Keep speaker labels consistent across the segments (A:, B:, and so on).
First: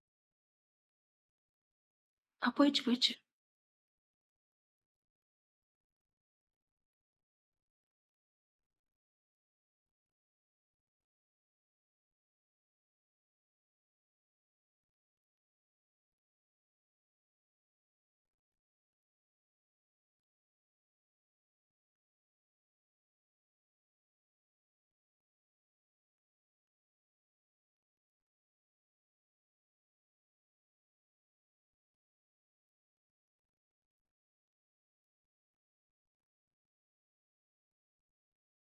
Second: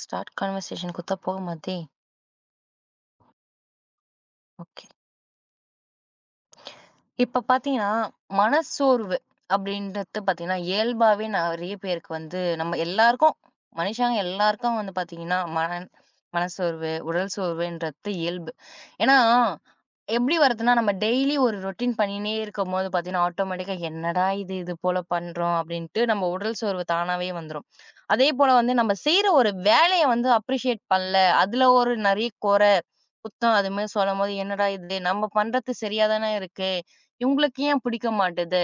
A: Start கான்வர்சேஷனுக்கு குத்தா போகுமாதே!
B: ஆ போயிடுச்சு, போயிடுச்சு.
A: ஓகே. இப்ப பார்த்தீங்கன்னா, மனச்சோர்வு அப்படின்றது பார்த்தீங்கன்னா, இயல்பாவே நெறைய பேருக்கு வந்து நம்ம எல்லாருக்கும் மனுஷங்க எல்லாருக்கும் வந்து பார்த்தீங்கன்னா, மனச்சோர்வு, உடல் சோர்வுன்றது இயல்பு. ஏன்னா, எப்படி வருதுன்னா, நம்ம டெய்லி ஒரு ரொட்டீன் பண்ணினே இருக்கும்போது பார்த்தீங்கன்னா, ஆட்டோமேட்டிக்கா "என்னடா இது போல பண்றோம்" அப்படின்ட்டு நம்ம உடல் சோர்வு தானாவே வந்துரும். அதே போல வந்து நம்ம செய்ற ஒரு வேலைய வந்து அப்ரிஷியேட் பண்ணல, அதுல ஒரு நெறைய குறை, குத்தம் அது மாரி சொல்லும்போது, "என்னடா இது நம்ம பண்றது சரியா தானே இருக்கு. இவங்களுக்கு ஏன் பிடிக்க மாட்டுது?"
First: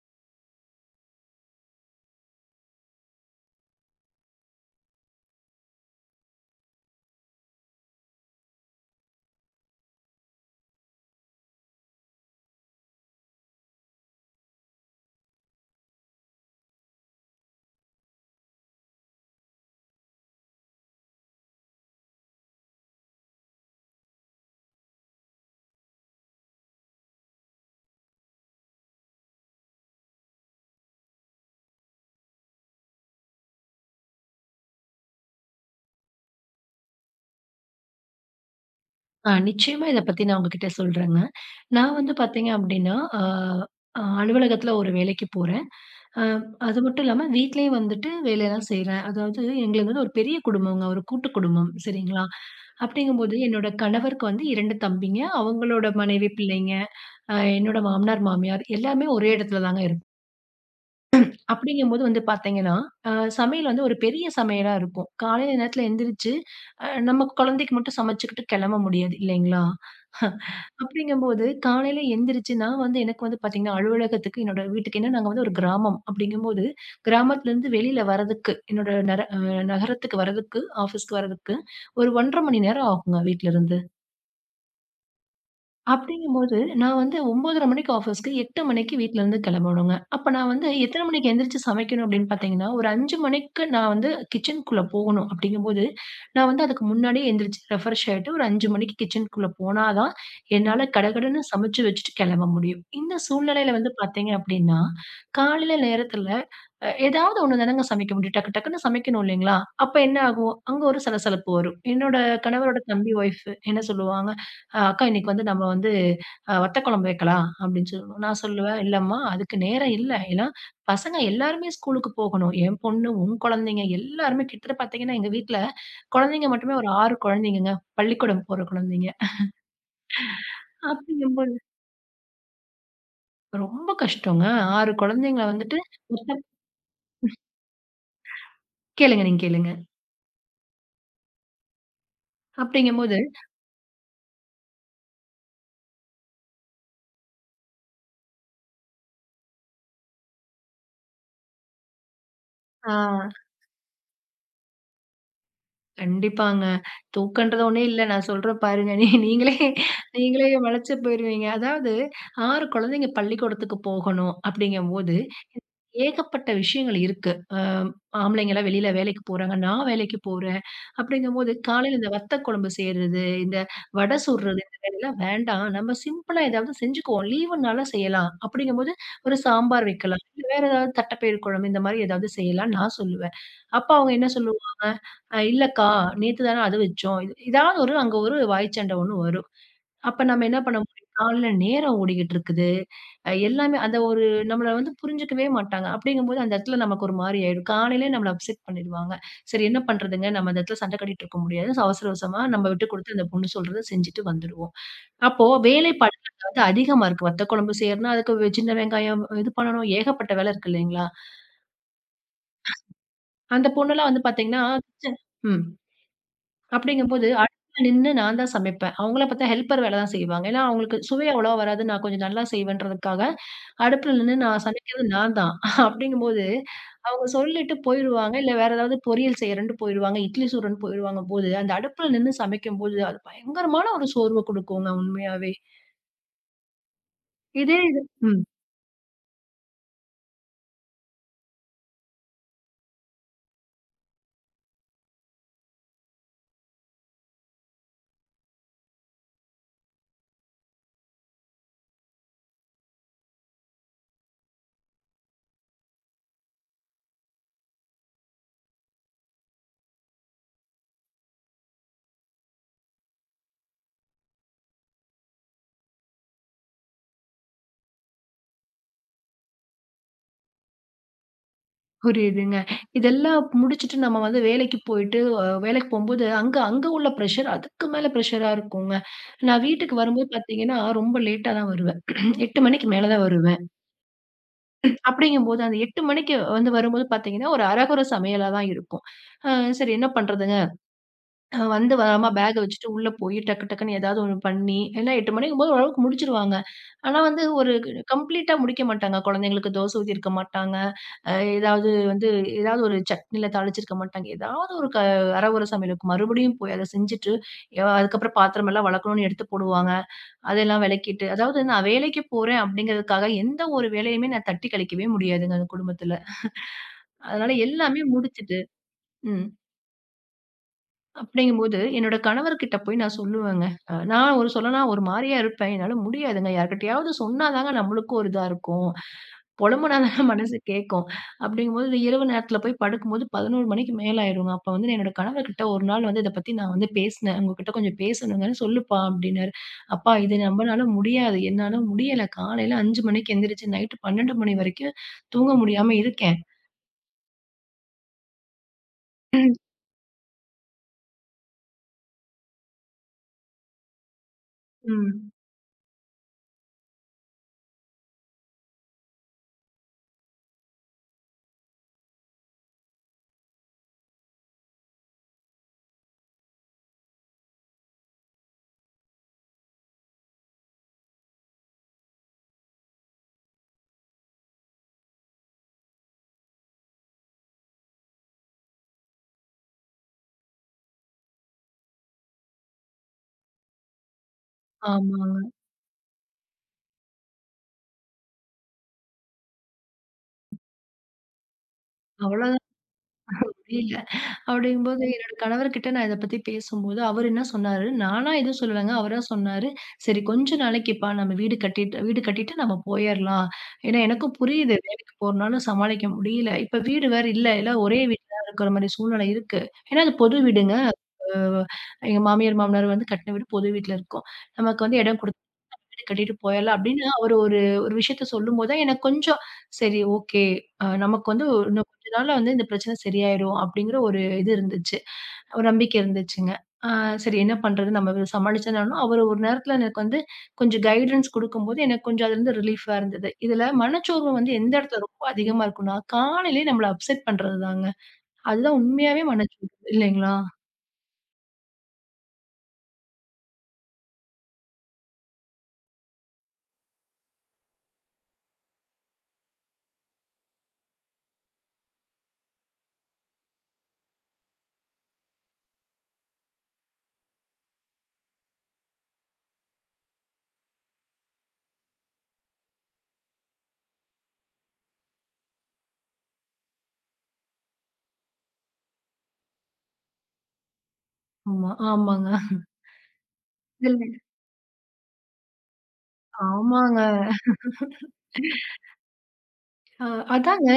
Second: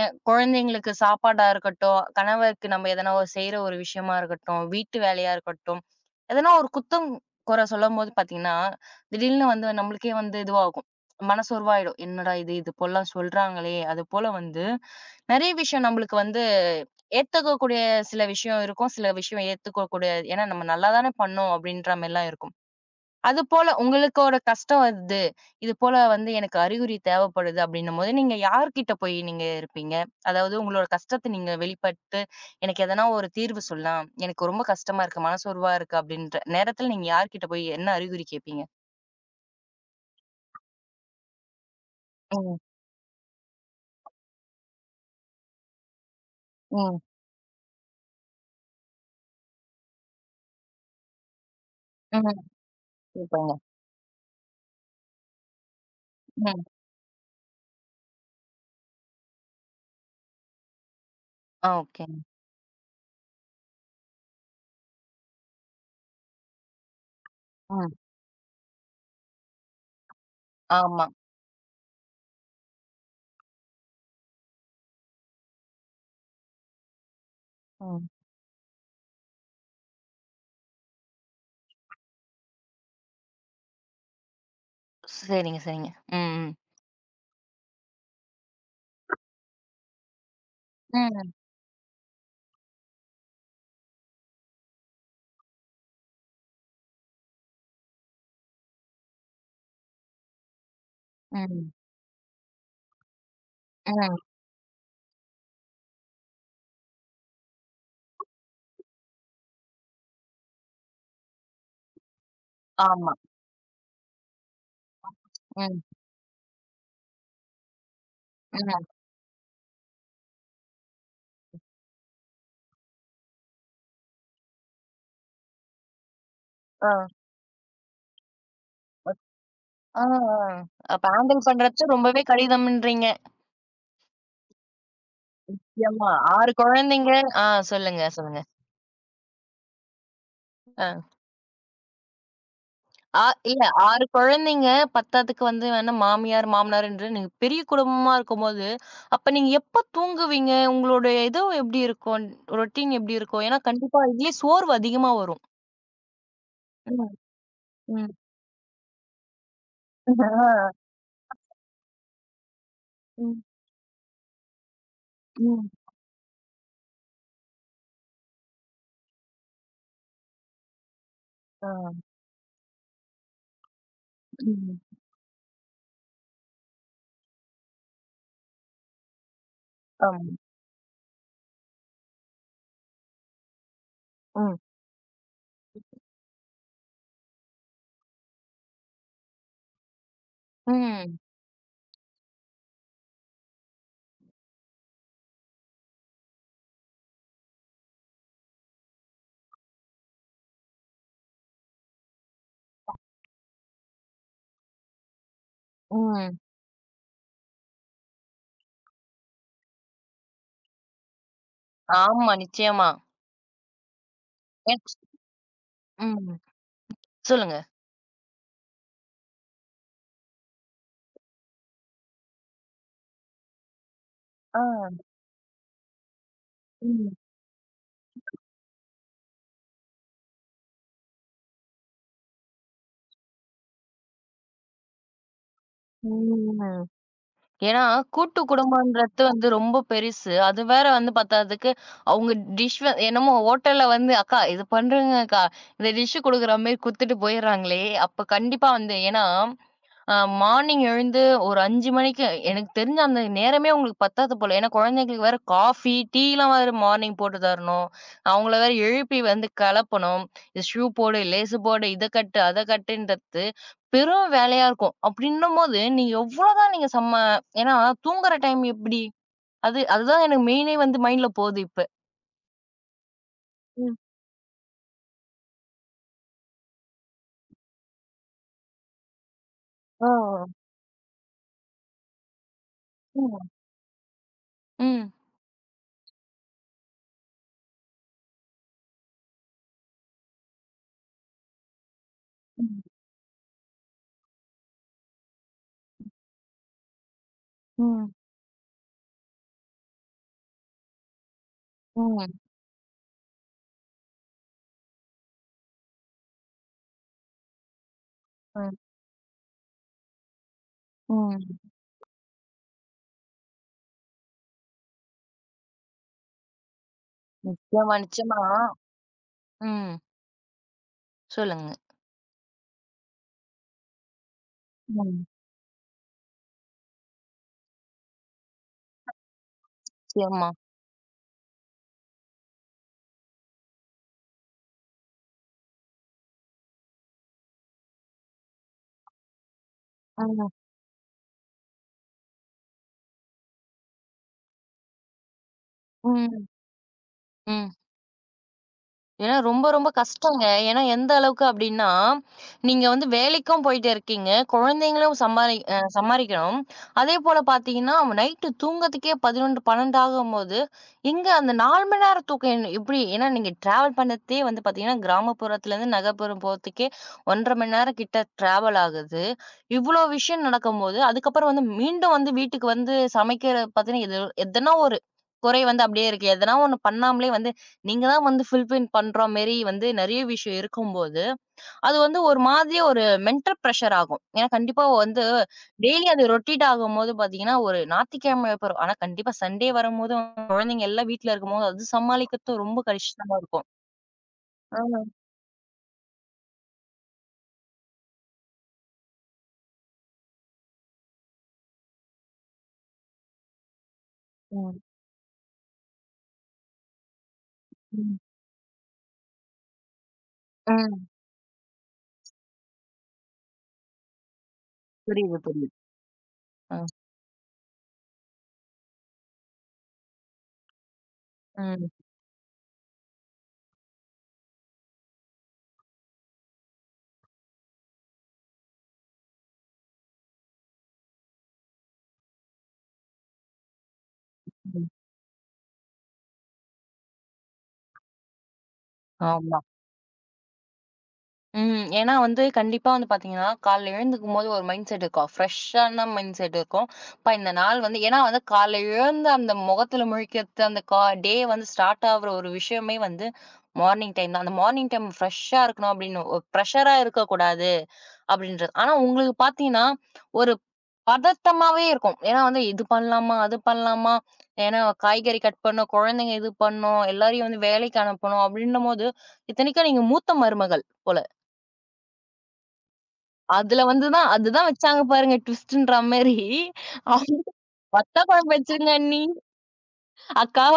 A: ஏன் குழந்தைங்களுக்கு சாப்பாடா இருக்கட்டும், கணவருக்கு நம்ம எதனா ஒரு செய்ற ஒரு விஷயமா இருக்கட்டும், வீட்டு வேலையா இருக்கட்டும், எதனா ஒரு குத்தம், குறை சொல்லும்போது பார்த்தீங்கன்னா, திடீர்னு வந்து நம்மளுக்கே வந்து இதுவாகும். மனசோர்வாயிடும். என்னடா இது? இது போலாம் சொல்றாங்களே! அதுபோல வந்து நெறைய விஷயம் நம்மளுக்கு வந்து ஏத்துக்கக்கூடிய சில விஷயம் இருக்கும். சில விஷயம் ஏத்துக்க கூடாது. ஏன்னா, நம்ம நல்லா தானே பண்ணோம் அப்டின்ற மாரிலாம் இருக்கும். அதுபோல உங்களுக்கு ஒரு கஷ்டம் வருது. இது போல வந்து எனக்கு அறிகுறி தேவைப்படுது அப்டின்னும்போது, நீங்க யார்கிட்ட போய் இருப்பீங்க? அதாவது உங்களோட கஷ்டத்த நீங்க வெளிப்பட்டு, எனக்கு எதனா ஒரு தீர்வு சொல்லலாம். எனக்கு ரொம்ப கஷ்டமா இருக்கு, மனசோர்வா இருக்கு அப்டின்ற நேரத்துல நீங்க யார்கிட்ட போய் என்ன அறிகுறி கேட்பீங்க?
B: ஆ நிச்சயமா இத பத்தி நான் உங்ககிட்ட சொல்றேங்க. நான் வந்து பார்த்தீங்க
A: ம்,
B: அப்டின்னா, ஆ அ அலுவலகத்துல ஒரு வேலைக்கு போறேன். அ அது
A: ம்,
B: மட்டும் இல்லாம வீட்லயும் வந்துட்டு வேலையெல்லாம் செய்றேன். அதாவது எங்களுது வந்து ஒரு பெரிய குடும்பங்க. ஒரு கூட்டு குடும்பம் சரிங்களா?
A: ம்.
B: அப்டிங்கும்போது
A: சூப்பருங்க.
B: என்னோட கணவருக்கு வந்து 2 தம்பிங்க. அவங்களோட மனைவி,
A: ம்.
B: பிள்ளைங்க, என்னோட மாமனார், மாமியார் எல்லாமே ஒரே இடத்துல தாங்க.
A: ஆ,
B: அப்படிங்கும்போது
A: ஓகே.
B: வந்து பார்த்தீங்கன்னா, அ சமையல் வந்து ஒரு பெரிய சமையலா இருக்கும். காலையில நேரத்தில எந்திரிச்சு, நம்ம குழந்தைக்கு
A: ஆ.
B: மட்டும் சமைச்சுக்கிட்டு கெளம்ப முடியாது இல்லைங்களா?
A: ஆமா.
B: அப்படிங்கும்போது காலையில எந்திரிச்சு நான் வந்து எனக்கு வந்து பார்த்தீங்கன்னா, அலுவலகத்துக்கு என்னோட வீட்டுக்கு ஏன்னா நாங்க வந்து ஒரு கிராமம். அப்படிங்கும்போது கிராமத்துலேருந்து வெளியில
A: ம்.
B: வரதுக்கு என்னோட நர அ நகரத்துக்கு வரதுக்கு, ஆஃபீஸ்க்கு வரதுக்கு ஒரு 1½ மணி நேரம் ஆகுங்க வீட்லருந்து.
A: சரிங்க, சரிங்க. ம்,
B: அப்படிங்கும்போது, நான் வந்து 9:30 மணிக்கு ஆஃபீஸ்க்கு, 8 மணிக்கு வீட்லருந்து கிளம்பணுங்க. அப்ப நான் வந்து
A: ம்,
B: எத்தன மணிக்கு
A: ம்.
B: எந்திரிச்சு சமைக்கணும் அப்படின்னு பார்த்தீங்கன்னா, ஒரு 5 மணிக்கு நான் வந்து கிச்சனுக்குள்ள போகணும். அப்படிங்கும்போது, நான் வந்து அதுக்கு முன்னாடியே எந்திரிச்சு ரெஃப்ரெஷ் ஆயிட்டு, ஒரு 5 மணிக்கு கிச்சனுக்குள்ள போனா தான், என்னால கடகடன்னு
A: ம்.
B: சமைச்சு வச்சுட்டு கிளம்ப முடியும். இந்த சூழ்நிலையில வந்து
A: ம்.
B: பார்த்தீங்க அப்படின்னா, காலையில நேரத்துல ஏதாவது ஒண்ணு தானங்க சமைக்க முடியும். டக்கு டக்குன்னு சமைக்கணும் இல்லைங்களா? அப்ப என்ன ஆகும்? அங்க ஒரு சலசலப்பு வரும். என்னோட கணவரோட தம்பி
A: ஆமா.
B: ஒய்ஃப் என்ன சொல்லுவாங்க, அக்கா இன்னைக்கு வந்து நம்ம
A: ம்,
B: வந்து வத்த குழம்பு வைக்கலாம்." அப்படின்னு சொல்லுவோம். நான் சொல்லுவேன்,
A: ம்.
B: "இல்லம்மா அதுக்கு நேரம் இல்ல. ஏன்னா பசங்க எல்லாருமே ஸ்கூலுக்கு போகணும். என் பொண்ணு, உன் குழந்தைங்க எல்லாருமே கிட்டத்தட்ட பார்த்தீங்கன்னா, எங்க வீட்ல குழந்தைங்க மட்டுமே ஒரு
A: ஆ.
B: 6 குழந்தைங்கங்க. பள்ளிக்கூடம் போற குழந்தைங்க.
A: ஆ, ஆ. அப்ப ஹேண்டில்
B: அப்படிங்கும்போது
A: பண்றச்ச ரொம்பவே கடினம்ன்றீங்க.
B: ரொம்ப கஷ்டங்க. 6 குழந்தைங்கள வந்துட்டு
A: ஏம்மா
B: மொத்தம்
A: 6 குழந்தைங்க ஆ சொல்லுங்க, சொல்லுங்க.
B: கேளுங்க நீங்க கேளுங்க.
A: ஆ.
B: அப்படிங்கும்போது
A: ஆ இல்ல 6 குழந்தைங்க, 10த்துக்கு வந்து வேணா மாமியார், மாமனார் என்று நீங்க பெரிய குடும்பமா இருக்கும்போது, அப்ப நீங்க எப்ப தூங்குவீங்க? உங்களுடைய இது எப்படி இருக்கும்?
B: ஆ
A: ரொட்டீன் எப்படி இருக்கும்? ஏன்னா கண்டிப்பா இதுலயே சோர்வு அதிகமா வரும்.
B: கண்டிப்பாங்க.
A: ம்,
B: தூக்கன்றது ஒண்ணே இல்ல.
A: ம்.
B: நான் சொல்றேன் பாருங்க. நீ நீங்களே நீங்களே
A: ஆ.
B: மலைச்சு போயிருவீங்க. அதாவது 6 குழந்தைங்க
A: ம்.
B: பள்ளிக்கூடத்துக்கு போகணும், அப்படிங்கும்போது
A: ம்.
B: ஏகப்பட்ட விஷயங்கள் இருக்கு. ஆம்பளைங்கலாம் வெளியில வேலைக்கு போறாங்க. நான் வேலைக்கு போறேன். அப்படிங்கும்போது
A: ஆ.
B: காலையில இந்த வத்த குழம்பு செய்றது, இந்த வடை சுடுறது
A: ம்.
B: இந்த வேலைலாம் வேண்டாம். நம்ம சிம்பிளா ஏதாவது செஞ்சுக்குவோம். லீவுனால செய்யலாம். அப்படிங்கும்போது ஒரு சாம்பார் வைக்கலாம்.
A: ஆமா.
B: இல்ல வேற ஏதாவது தட்டைப்பயிர் குழம்பு இந்த மாரி ஏதாவது செய்யலாம்ன்னு நான் சொல்லுவேன். அப்ப அவங்க என்ன
A: ம்.
B: சொல்லுவாங்க, இல்லக்கா, நேத்து தானே அது வச்சோம்." ஏதாவது ஒரு அங்க ஒரு வாய் சண்டை ஒண்ணு வரும். அப்ப நம்ம என்ன பண்ண முடியும்?
A: ம்.
B: காலைல நேரம் ஓடிக்கிட்டு இருக்குது. எல்லாமே அந்த ஒரு நம்மள வந்து புரிஞ்சுக்கவே மாட்டாங்க. அப்படிங்கும்போது அந்த இடத்துல நமக்கு ஒரு மாரி ஆயிடும். காலையிலயே நம்மள அப்செட் பண்ணிடுவாங்க. சரி என்ன பண்றதுங்க? நம்ம அந்த இடத்துல சண்டை கட்டிட்டு இருக்க முடியாது. சோ அவசர அவசரமா நம்ம விட்டு குடுத்து அந்த பொண்ணு சொல்றத செஞ்சுட்டு வந்துருவோம். அப்போ வேலைப்பளு
A: ம்.
B: வந்து அதிகமா இருக்கு. வத்த குழம்பு செய்யறதுன்னா, அதுக்கு வெ சின்ன வெங்காயம் இது பண்ணணும். ஏகப்பட்ட வேலை இருக்கு இல்லைங்களா?
A: ஆமா, நிச்சயமா.
B: அந்த பொண்ணுலாம் வந்து பார்த்தீங்கன்னா
A: எச்
B: ம்.
A: ம்.
B: அப்படிங்கும்போது
A: சொல்லுங்க.
B: அடுப்புல நின்னு நான் தான் சமைப்பேன். அவங்கள பார்த்தா ஹெல்ப்பர் வேலை தான் செய்வாங்க. ஏன்னா அவங்களுக்கு சுவை அவ்வளவா வராது. நான் கொஞ்சம் நல்லா செய்வேன்றதுக்காக அடுப்புல நின்னு
A: ஆ.
B: நான் சமைக்கிறது நான் தான். அப்படிங்கும்போது,
A: ம்.
B: அவங்க சொல்லிட்டு போயிருவாங்க. இல்ல வேற ஏதாவது பொரியல் செய்றேன்ட்டு போயிருவாங்க. இட்லி சுடுறேன்னு போயிருவாங்க போது, அந்த அடுப்புல நின்னு சமைக்கும்போது, அது பயங்கரமான ஒரு சோர்வ குடுக்குங்க உண்மையாவே.
A: ம்.
B: இதே
A: ஏன்னா,
B: இது ம்.
A: கூட்டு குடும்பம்ன்றது வந்து ரொம்ப பெருசு. அது வேற வந்து பத்தாததுக்கு, அவங்க டிஷ் வ என்னமோ ஹோட்டல்ல வந்து, "அக்கா இது பண்றேங்க அக்கா. இந்த டிஷ் குடுக்குற மாரி" குடுத்துட்டு போயிடுறாங்களே! அப்ப கண்டிப்பா வந்து ஏன்னா அ மார்னிங் எழுந்து ஒரு 5 மணிக்கு எனக்கு தெரிஞ்சு அந்த நேரமே உங்களுக்கு பத்தாது போல. ஏன்னா குழந்தைங்களுக்கு வேற காஃபி, டீலாம் வேற மார்னிங் போட்டு தரணும். அவங்கள வேற எழுப்பி வந்து கெளப்பணும். இது ஷூ போடு, லேசு போடு, இத கட்டு, அத கட்டுன்றது பெரும் வேலையா இருக்கும். அப்படின்னும்போது நீங்க எவ்வளோதான் செம்ம ஏன்னா தூங்குற டைம் எப்படி? அதுதான் எனக்கு மெயினே வந்து மைண்ட்ல போகுது இப்ப.
B: புரியுதுங்க. இதெல்லாம்
A: ம்.
B: முடிச்சுட்டு நம்ம வந்து வேலைக்கு போயிட்டு, வேலைக்கு போம்போது அங்க அங்க உள்ள பிரஷர் அதுக்கு மேல பிரஷரா இருக்குங்க. நான் வீட்டுக்கு
A: ஓ!
B: வரும்போது பார்த்தீங்கன்னா, ரொம்ப லேட்டா தான் வருவேன். 8 மணிக்கு மேல தான்
A: ம்.
B: வருவேன்.
A: ம்.
B: அப்படிங்கும்போது, அந்த 8 மணிக்கு வந்து வரும்போது பார்த்தீங்கன்னா, ஒரு அரைகுறை சமையலா தான் இருக்கும். அ சரி என்ன பண்றதுங்க? வந்து வேகமா பேக்க வச்சுட்டு உள்ள போய் டக்கு டக்குன்னு ஏதாவது ஒண்ணு பண்ணி, ஏன்னா 8 மணிக்கும்போது ஓரளவுக்கு முடிச்சுருவாங்க. ஆனா வந்து ஒரு
A: ம்.
B: கம்ப்ளீட்டா முடிக்க மாட்டாங்க. குழந்தைங்களுக்கு தோசை ஊத்தியிருக்க மாட்டாங்க. அ ஏதாவது
A: ம்.
B: வந்து
A: ம்.
B: ஏதாவது ஒரு சட்னில தாளிச்சிருக்க மாட்டாங்க. ஏதாவது ஒரு அரைகுறை சமையலுக்கு மறுபடியும் போய் அத செஞ்சுட்டு, அதுக்கப்புறம்
A: ம்.
B: பாத்திரமெல்லாம் வெளக்கணும்னு எடுத்து போடுவாங்க. அதெல்லாம் விளக்கிட்டு, அதாவது
A: ம்.
B: நான் வேலைக்கு போறேன் அப்படிங்கிறதுக்காக எந்த ஒரு வேலையுமே நான் தட்டி கழிக்கவே முடியாதுங்க அந்த குடும்பத்துல. அதனால
A: நிச்சயமா,
B: எல்லாமே
A: நிச்சயமா.
B: முடிச்சுட்டு ம்.
A: ம். சொல்லுங்க.
B: அப்படிங்கும்போது என்னோட கணவர்கிட்ட போய் நான் சொல்லுவேங்க. நான் ஒரு சொல்லனா ஒரு
A: ம்.
B: மாரியா இருப்பேன். என்னால முடியாதுங்க. யார்கிட்டயாவது சொன்னா தாங்க நம்மளுக்கும் ஒரு இதா இருக்கும். பொலம்புனா தான
A: நிச்சயமா.
B: மனசு கேட்கும். அப்படிங்கும்போது இந்த இரவு நேரத்தில போய் படுக்கும்போது 11 மணிக்கு மேல ஆயிருங்க. அப்ப வந்து என்னோட கணவர்கிட்ட ஒரு நாள் வந்து இத பத்தி நான் வந்து பேசினேன். உங்ககிட்ட கொஞ்சம் பேசணுங்க. "சொல்லுப்பா" அப்படின்னாரு. "அப்பா இது
A: ம்.
B: நம்மனால முடியாது. என்னால முடியல. காலையில 5 மணிக்கு எந்திரிச்சு நைட்டு 12 மணி வரைக்கும் தூங்க முடியாம இருக்கேன்."
A: ம். ம். ஏன்னா ரொம்ப கஷ்டங்க. ஏன்னா எந்த அளவுக்கு அப்டின்னா, நீங்க வந்து வேலைக்கும் போயிட்டு இருக்கீங்க. குழந்தைங்களும்
B: ம்.
A: சம்பாரிக்கணும். அதேபோல பார்த்தீங்கன்னா, நைட்டு தூங்கறதுக்கே 11, 12 ஆகும்போது, எங்க அந்த 4 மணி நேரம் தூக்கம் என் எப்டி? ஏன்னா நீங்க டிராவல் பண்ணதே வந்து பார்த்தீங்கன்னா, கிராமப்புறத்துலருந்து நகர்ப்புறம் போறதுக்கே 1 1/2 மணி நேரம் கிட்ட டிராவல் ஆகுது. இவ்ளோ விஷயம் நடக்கும்போது, அதுக்கப்புறம் வந்து மீண்டும் வந்து வீட்டுக்கு வந்து சமைக்கிற பார்த்தீங்கன்னா, எதோ எதனா ஒரு குறை வந்து அப்படியே இருக்கு. எதனா ஒண்ணு பண்ணாமலே வந்து, நீங்க தான் வந்து ஃபுல்பில் பண்ற மாரி வந்து நெறைய விஷயம் இருக்கும்போது, அது வந்து ஒரு மாதிரியா ஒரு மென்டல் பிரஷர் ஆகும். ஏன்னா கண்டிப்பா வந்து
B: ஆமாங்க.
A: டெய்லி அது ரொட்டேட் ஆகும்போது பார்த்தீங்கன்னா, ஒரு ஞாயித்துக்கிழமை போறோம். ஆனா கண்டிப்பா சண்டே வரும்போது குழந்தைங்க எல்லாம் வீட்ல இருக்கும்போது, அது சமாளிக்கிறது
B: அவ்வளோதான்
A: ரொம்ப கஷ்டமா இருக்கும்.
B: முடியல.
A: ஆமா.
B: அப்படிங்கும்போது என்னோட கணவர்கிட்ட நான் இத பத்தி பேசும்போது, அவரு என்ன சொன்னாரு, நானா எதுவும் சொல்லலங்க. அவரா சொன்னாரு, "சரி கொஞ்ச நாளைக்குப்பா நம்ம வீடு கட்டிட்டு நம்ம போயர்லாம்." ஏன்னா எனக்கும் புரியுது
A: ம்.
B: வேலைக்கு போறனால சமாளிக்க முடியல. இப்ப வீடு வேற இல்ல. எல்லாம் ஒரே
A: ம்.
B: வீட்ல தான் இருக்கிற மாரி சூழ்நிலை இருக்கு. ஏன்னா அது பொது வீடுங்க.
A: ம்.
B: அஹ் எங்க மாமியார், மாமனார் வந்து கட்டின வீடு பொது வீட்ல இருக்கோம். நமக்கு வந்து இடம்
A: புரியுது,
B: குடுத்து
A: புரியுது.
B: வீடு கட்டிட்டு போயிரலாம்
A: அ.
B: அப்படின்னு அவரு ஒரு ஒரு விஷயத்த சொல்லும்போது தான் எனக்கு கொஞ்சம் சரி ஓகே. நமக்கு வந்து இன்னும்
A: ம்.
B: கொஞ்ச நாள்ல வந்து இந்த பிரச்சனை சரியாயிரும் அப்படிங்கிற ஒரு இது இருந்துச்சு. ஒரு நம்பிக்கை இருந்துச்சுங்க. ஆ சரி என்ன பண்றது நம்ம இத சமாளிச்சனாலும் அவரு ஒரு நேரத்துல எனக்கு வந்து கொஞ்சம் கைடன்ஸ் குடுக்கும்போது எனக்கு கொஞ்சம் அதுலருந்து ரிலீஃபா இருந்தது. இதுல மனச்சோர்வு வந்து எந்த
A: ம்.
B: இடத்துல ரொம்ப அதிகமா இருக்கும்னா, காலையிலயே நம்மள அப்செட் பண்றது தாங்க. அதுதான் உண்மையாவே
A: ஆமா.
B: மனச்சோர்வு இல்லைங்களா?
A: ம். ஏன்னா வந்து கண்டிப்பா வந்து பார்த்தீங்கன்னா, காலைல எழுந்துக்கும்போது ஒரு மைண்ட் செட் இருக்கும். ஃப்ரெஷ்ஷான மைண்ட் செட் இருக்கும். "அப்பா இந்த நாள் வந்து" ஏன்னா வந்து காலைல எழுந்த அந்த முகத்தில முழிக்கிறது, அந்த டே வந்து ஸ்டார்ட் ஆகுற ஒரு விஷயமே வந்து மார்னிங் டைம் தான். அந்த மார்னிங் டைம் ஃப்ரெஷ்ஷா இருக்கணும் அப்படின்னு ஒரு பிரஷரா இருக்கக்கூடாது அப்படின்றது. ஆனா உங்களுக்கு பார்த்தீங்கன்னா, ஒரு பதட்டமாவே இருக்கும். ஏன்னா வந்து இது பண்ணலாமா? அது பண்ணலாமா? ஏன்னா காய்கறி கட் பண்ணும், குழந்தைங்க இது பண்ணும், எல்லாரையும் வந்து வேலைக்கு அனுப்பணும் அப்படின்னும்போது, இத்தனைக்கும் நீங்க மூத்த மருமகள் போல.
B: ஆமா, ஆமாங்க.
A: அதுல வந்து
B: இல்லைங்க.
A: தான் அதுதான் வச்சாங்க பாருங்க ட்விஸ்ட்ன்ற மாரி.
B: ஆமாங்க.
A: அவங்க வத்த குழம்பு வச்சுருங்க அண்ணி.
B: அ
A: அக்கா.
B: அதாங்க.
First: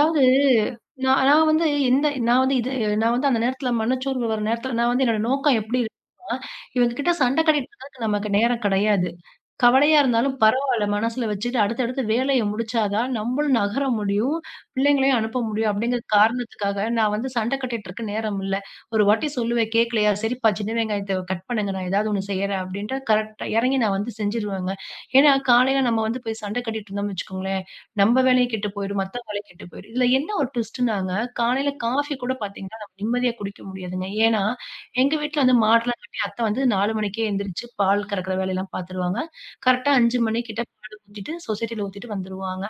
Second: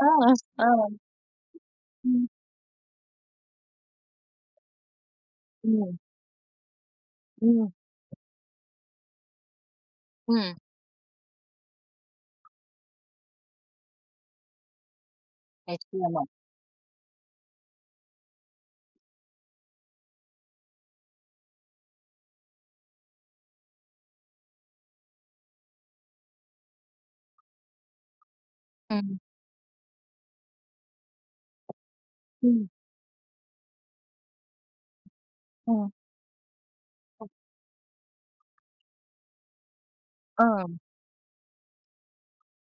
A: ஆ, ஆ.
B: நான் நான் வந்து எந்த
A: ம்,
B: நான் வந்து இது நான் வந்து அந்த நேரத்தில மனச்சோர்வு வர நேரத்தில நான் வந்து என்னோட நோக்கம் எப்படி
A: ம்,
B: இவங்க கிட்ட சண்டை கட்டிட்டு
A: ம்,
B: இருக்கறதுக்கு நமக்கு நேரம் கிடையாது. கவலையா இருந்தாலும்
A: ம்.
B: பரவால்ல. மனசுல வச்சுட்டு அடுத்தடுத்து வேலைய முடிச்சா தான் நம்மளும் நகர முடியும். பிள்ளைங்களையும் அனுப்ப முடியும் அப்படிங்கிற
A: நிச்சயமா.
B: காரணத்துக்காக நான் வந்து சண்டை கட்டிட்டு இருக்க நேரம் இல்ல. ஒரு வாட்டி சொல்லுவேன் கேட்கலையா? சரிப்பா சின்ன வெங்காயத்த கட் பண்ணுங்க. நான் ஏதாவது ஒண்ணு செய்யறேன் அப்படின்ட்டு கரெக்ட்டா இறங்கி நான் வந்து செஞ்சுருவேங்க. ஏன்னா காலையில நம்ம வந்து போய் சண்டை கட்டிட்டு இருந்தோம்னு வச்சுக்கோங்களேன், நம்ம வேலையும் கெட்டு போயிடும்,
A: ம்,
B: மத்தவங்க வேலையும் கெட்டு போயிடும். இதுல என்ன ஒரு ட்விஸ்ட்னாங்க, காலையில காஃபி கூட
A: ம்,
B: பார்த்தீங்கன்னா நம்ம நிம்மதியா குடிக்க முடியாதுங்க. ஏன்னா எங்க வீட்ல வந்து
A: ம்,
B: மாடுலாம் அத்தை வந்து 4 மணிக்கே எந்திரிச்சு பால் கறக்கிற வேலையெல்லாம் பார்த்துருவாங்க. கரெக்ட்டா 5 மணி
A: ஆ,
B: கிட்ட பால் ஊத்திட்டு, சொசைட்டில ஊத்திட்டு வந்துருவாங்க.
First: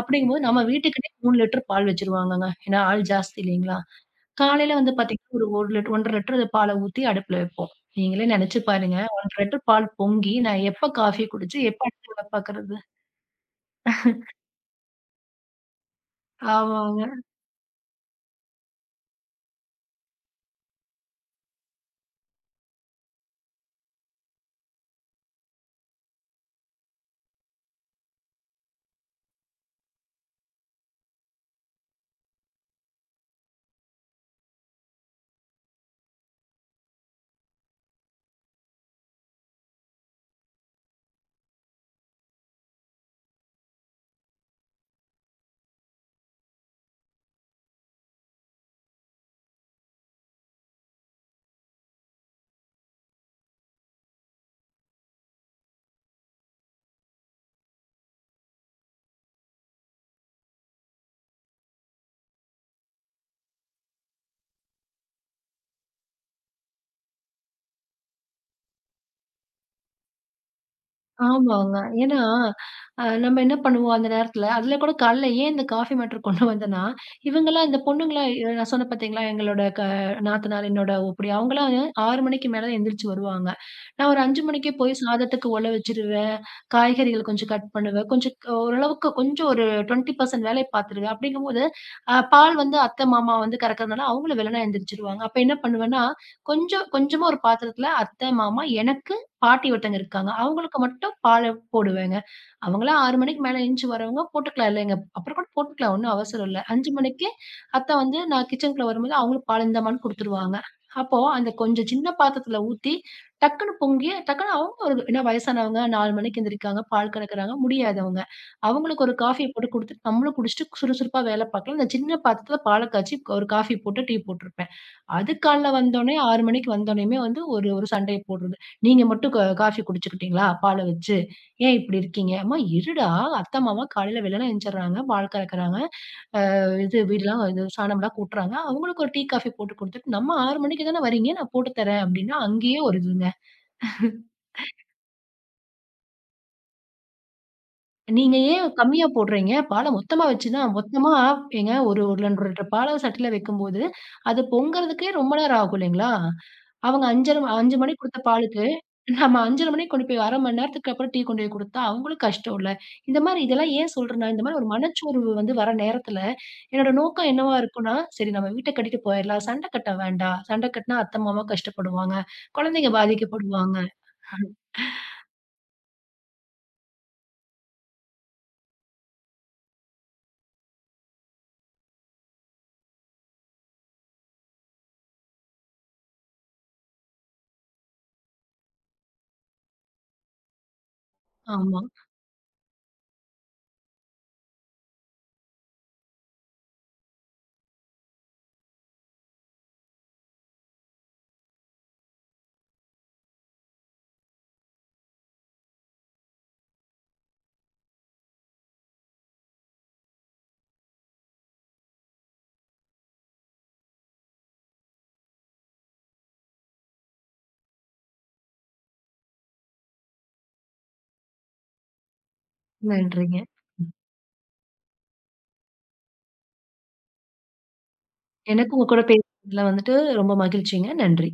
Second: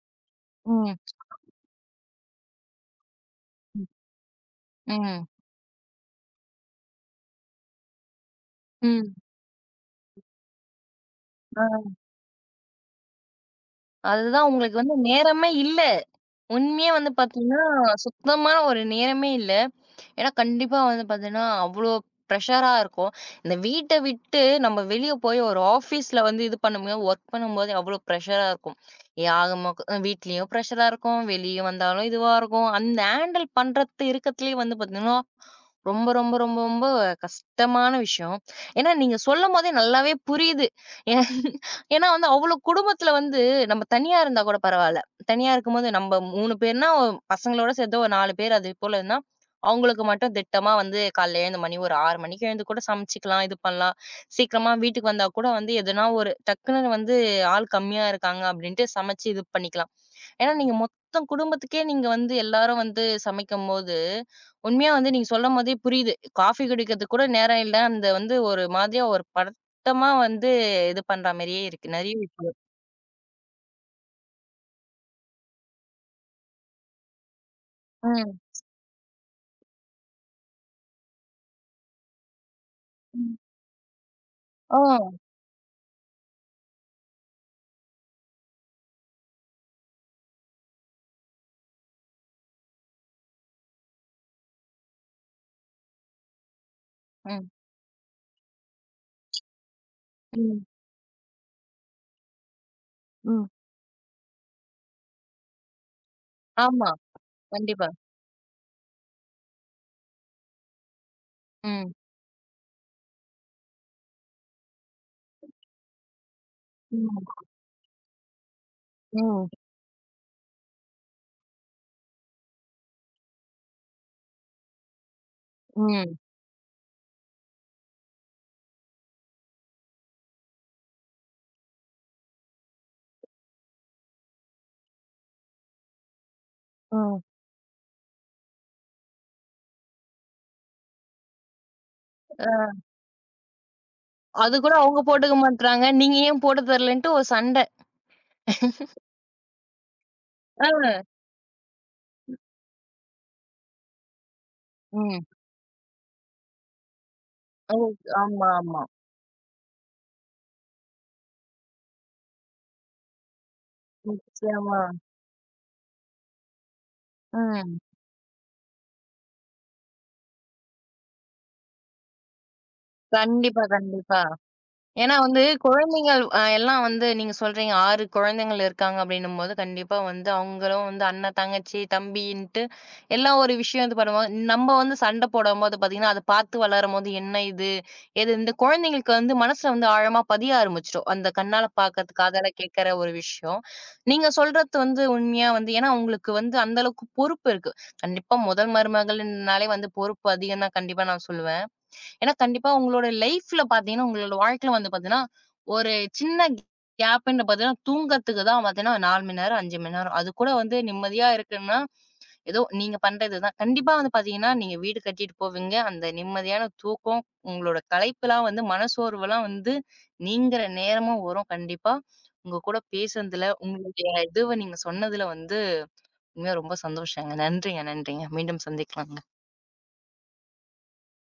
B: அப்படிங்கும்போது நம்ம
A: ம்,
B: வீட்டுக்கிட்டயே 3 லிட்டர் பால் வச்சுருவாங்கங்க. ஏன்னா ஆள் ஜாஸ்தி இல்லைங்களா?
A: ம்,
B: காலையில வந்து
A: ம்,
B: பார்த்தீங்கன்னா, ஒரு 1 லிட்டர் 1½ லிட்டர் பால ஊத்தி அடுப்புல வைப்போம். நீங்களே நெனச்சு பாருங்க.
A: ம்.
B: 1½ லிட்டர் பால் பொங்கி நான் எப்ப காஃபி குடிச்சு, எப்ப
A: ஆ.
B: அடுத்த வேல பார்க்கறது?
A: அதுதான் உங்களுக்கு வந்து நேரமே இல்ல. உண்மையா
B: ஆமாங்க.
A: வந்து பார்த்தீங்கன்னா, சுத்தமான ஒரு நேரமே இல்ல. ஏன்னா கண்டிப்பா வந்து பார்த்தீங்கன்னா, அவ்ளோ ப்ரெஷரா இருக்கும். இந்த வீட்ட விட்டு நம்ம வெளிய போய் ஒரு ஆஃபீஸ்ல வந்து இது பண்ணும்போது, ஒர்க் பண்ணும்போது அவ்ளோ ப்ரெஷரா இருக்கும். ஆகமொ வீட்லயும் ப்ரெஷரா இருக்கும். வெளிய வந்தாலும் இதுவா இருக்கும். அந்த ஹேண்டில் பண்றது இருக்கத்துலயே வந்து பார்த்தீங்கன்னா, ரொம்ப கஷ்டமான விஷயம். ஏன்னா நீங்க சொல்லும்போதே நல்லாவே புரியுது. ஏன்- ஏன்னா வந்து அவ்ளோ குடும்பத்துல வந்து நம்ம தனியா இருந்தா கூட பரவால்ல. தனியா இருக்கும்போது நம்ப 3 பேர்னா, பசங்களோட சேர்த்து ஒரு 4 பேர் அது போல இருந்தா, அவங்களுக்கு மட்டும் திட்டமா வந்து காலைல எழுந்த மணி ஒரு 6 மணிக்கு எழுந்து கூட சமைச்சுக்கலாம், இது பண்ணலாம். சீக்கிரமா வீட்டுக்கு வந்தா கூட வந்து எதுனா ஒரு டக்குன்னு வந்து ஆள் கம்மியா இருக்காங்க அப்டின்ட்டு சமைச்சு இது பண்ணிக்கலாம். ஏன்னா, நீங்க மொத்தம் குடும்பத்துக்கே வந்து எல்லாரும் வந்து சமைக்கும்போது, உண்மையா வந்து நீங்க சொல்லும்போதே புரியுது. காஃபி குடிக்கிறதுக்கு கூட நேரம் இல்ல. அந்த வந்து ஒரு மாதிரியா ஒரு படட்டமா வந்து இது பண்ற மாரியே
B: ஆமாங்க.
A: இருக்கு. நெறைய
B: ஏன்னா,
A: விஷயம்.
B: நம்ம என்ன பண்ணுவோம் அந்த நேரத்துல, அதுல கூட காலைல ஏன் இந்த காஃபி மேட்டர் கொண்டு வந்தேன்னா, இவங்கலாம் இந்த பொண்ணுங்கலாம்
A: ம்.
B: நான் சொன்னேன் பார்த்தீங்களா, எங்களோட நாத்தனார் என்னோட ஓப்பிடி அவங்கலாம் 6 மணிக்கு மேல தான் எந்திரிச்சு வருவாங்க. நான் ஒரு 5 மணிக்கே போய்
A: ஓ!
B: சாதத்துக்கு ஒல வச்சுருவேன். காய்கறிகள் கொஞ்சம் கட் பண்ணுவேன். கொஞ்சம் ஓரளவுக்கு கொஞ்சம் ஒரு 20% வேலைய பார்த்துருவேன். அப்படிங்கும்போது, பால் வந்து அத்தை, மாமா வந்து கறக்கிறதுனால அவங்களும் வெள்ளன எந்திரிச்சுருவாங்க. அப்ப என்ன பண்ணுவேன்னா, கொஞ்சம் கொஞ்சமா ஒரு
A: ம்.
B: பாத்திரத்துல அத்தை, மாமா எனக்கு பாட்டி ஒருத்தங்க இருக்காங்க.
A: ம்.
B: அவங்களுக்கு மட்டும் பால போடுவேங்க. அவங்கலாம் 6 மணிக்கு
A: ம்.
B: மேல எந்திச்சு வரவங்க போட்டுக்கலாம் இல்லைங்க. அப்புறம் கூட போட்டுக்கலாம். ஒண்ணும் அவசரம் இல்ல.
A: ஆமா.
B: 5 மணிக்கே
A: கண்டிப்பா.
B: அத்தா வந்து நான் கிச்சனுக்குள்ள வரும்போது அவங்களும் பால் இந்தாம்மான்னு குடுத்துருவாங்க. அப்போ அந்த கொஞ்சம்
A: ம்.
B: சின்ன பாத்திரத்துல ஊத்தி டக்குனு பொங்கி டக்குனு அவங்க ஒரு ஏன்னா வயசானவங்க 4 மணிக்கு எந்திரிக்காங்க,
A: ம்.
B: பால் கறக்குறாங்க, முடியாதவங்க. அவங்களுக்கு ஒரு காஃபிய
A: ம்.
B: போட்டு குடுத்துட்டு, நம்மளும் குடிச்சுட்டு சுறுசுறுப்பா வேல பார்க்கலாம். இந்த சின்ன பாத்திரத்துல பால காய்ச்சி ஒரு காஃபி போட்டு, டீ போட்டுருப்பேன். அது காலைல வந்தோனே
A: ம்.
B: 6 மணிக்கு வந்தோனேயுமே வந்து ஒரு ஒரு சண்டைய போடுறது. நீங்க மட்டும் காஃபி குடிச்சுக்கிட்டீங்களா? பால வச்சு. ஏன் இப்படி இருக்கீங்க? அம்மா இருடா! அத்த, மாமா காலையில வெள்ளன எந்திரிச்சர்றாங்க. பால் கறக்குறாங்க. இது
A: ம்.
B: வீடுலாம் இது சாணம்லாம் கூட்டுறாங்க. அவங்களுக்கு ஒரு டீ, காஃபி போட்டு குடுத்துட்டு, நம்ம 6 மணிக்கு தானே வரீங்க, நான் போட்டு தரேன் அப்டின்னா,
A: அ
B: அங்கேயே ஒரு இதுங்க.
A: அது கூட அவங்க போட்டுக்க மாட்றாங்க. நீங்க ஏன் போட்டு தரலன்ட்டு ஒரு சண்டை.
B: நீங்க ஏன் கம்மியா போடுறீங்க? பால மொத்தமா வச்சுன்னா
A: ஆ.
B: மொத்தமா ஏங்க ஒரு 1 2 பால சட்டில வைக்கும்போது, அது பொங்கறதுக்கே
A: ம்.
B: ரொம்ப நேரம் ஆகும் இல்லைங்களா? அவங்க 5:30 5:00
A: ஓ!
B: மணிக்கு குடுத்த
A: ஆமா,
B: பாலுக்கு,
A: ஆமா.
B: நம்ம 5:30 மணிக்கு கொண்டு போய் 1/2 மணி நேரத்துக்கு அப்புறம் டீ கொண்டு போய் குடுத்தா அவங்களுக்கு கஷ்டம்ல. இந்த மாரி இதெல்லாம் ஏன் சொல்றேன்னா, இந்த மாரி ஒரு
A: நிச்சயமா.
B: மனச்சோர்வு வந்து வர நேரத்துல, என்னோட நோக்கம் என்னவா
A: ம்.
B: இருக்கும்னா, சரி நம்ம வீட்ட கட்டிட்டு போயிரலாம். சண்டை கட்ட வேண்டாம். சண்டை கட்டினா அத்தை, மாமா கஷ்டப்படுவாங்க. குழந்தைங்க
A: கண்டிப்பா,
B: பாதிக்கப்படுவாங்க.
A: கண்டிப்பா. ஏன்னா வந்து குழந்தைகள் எல்லாம் வந்து நீங்க சொல்றீங்க 6 குழந்தைகள் இருக்காங்க அப்படின்னும்போது, கண்டிப்பா வந்து அவங்களும் வந்து அண்ணன், தங்கச்சி, தம்பின்ட்டு எல்லா ஒரு விஷயம் இது பண்ணுவாங்க. நம்ம வந்து சண்டை போடும்போது பார்த்தீங்கன்னா, அத பார்த்து வளரும்போது என்ன இது? எது இந்த குழந்தைங்களுக்கு வந்து மனசுல வந்து ஆழமா பதிய ஆரம்பிச்சுரும். அந்த கண்ணால
B: ஆமா.
A: பார்க்கறது, காதால கேட்கற ஒரு விஷயம். நீங்க சொல்றது வந்து உண்மையா வந்து ஏன்னா உங்களுக்கு வந்து அந்த அளவுக்கு பொறுப்பு இருக்கு. கண்டிப்பா முதல் மருமகள்னாலே வந்து பொறுப்பு அதிகம் தான் கண்டிப்பா நான் சொல்லுவேன். ஏன்னா கண்டிப்பா உங்களோட லைஃப்ல பாத்தீங்கன்னா, உங்களோட வாழ்க்கையில வந்து பாத்தீங்கன்னா, ஒரு சின்ன கேப்ன்னு பாத்தீங்கன்னா, தூங்கறதுக்கு தான் பாத்தீங்கன்னா 4 மணி நேரம், 5 மணி நேரம். அது கூட வந்து நிம்மதியா இருக்குன்னா, ஏதோ நீங்க பண்றது தான். கண்டிப்பா வந்து பாத்தீங்கன்னா, நீங்க வீடு கட்டிட்டு போவீங்க. அந்த நிம்மதியான தூக்கம், உங்களோட களைப்புலாம் வந்து மனசோர்வெல்லாம் வந்து நீங்குற நேரமும் வரும் கண்டிப்பா. உங்க கூட
B: நன்றிங்க.
A: பேசுனதுல,
B: ம்.
A: உங்களுடைய இதுவ நீங்க சொன்னதுல வந்து உண்மையா ரொம்ப சந்தோஷங்க. நன்றிங்க, நன்றிங்க. மீண்டும்
B: எனக்கு உங்க கூட
A: சந்திக்கலாங்க.
B: பேசுனதுல வந்துட்டு ரொம்ப மகிழ்ச்சிங்க. நன்றி.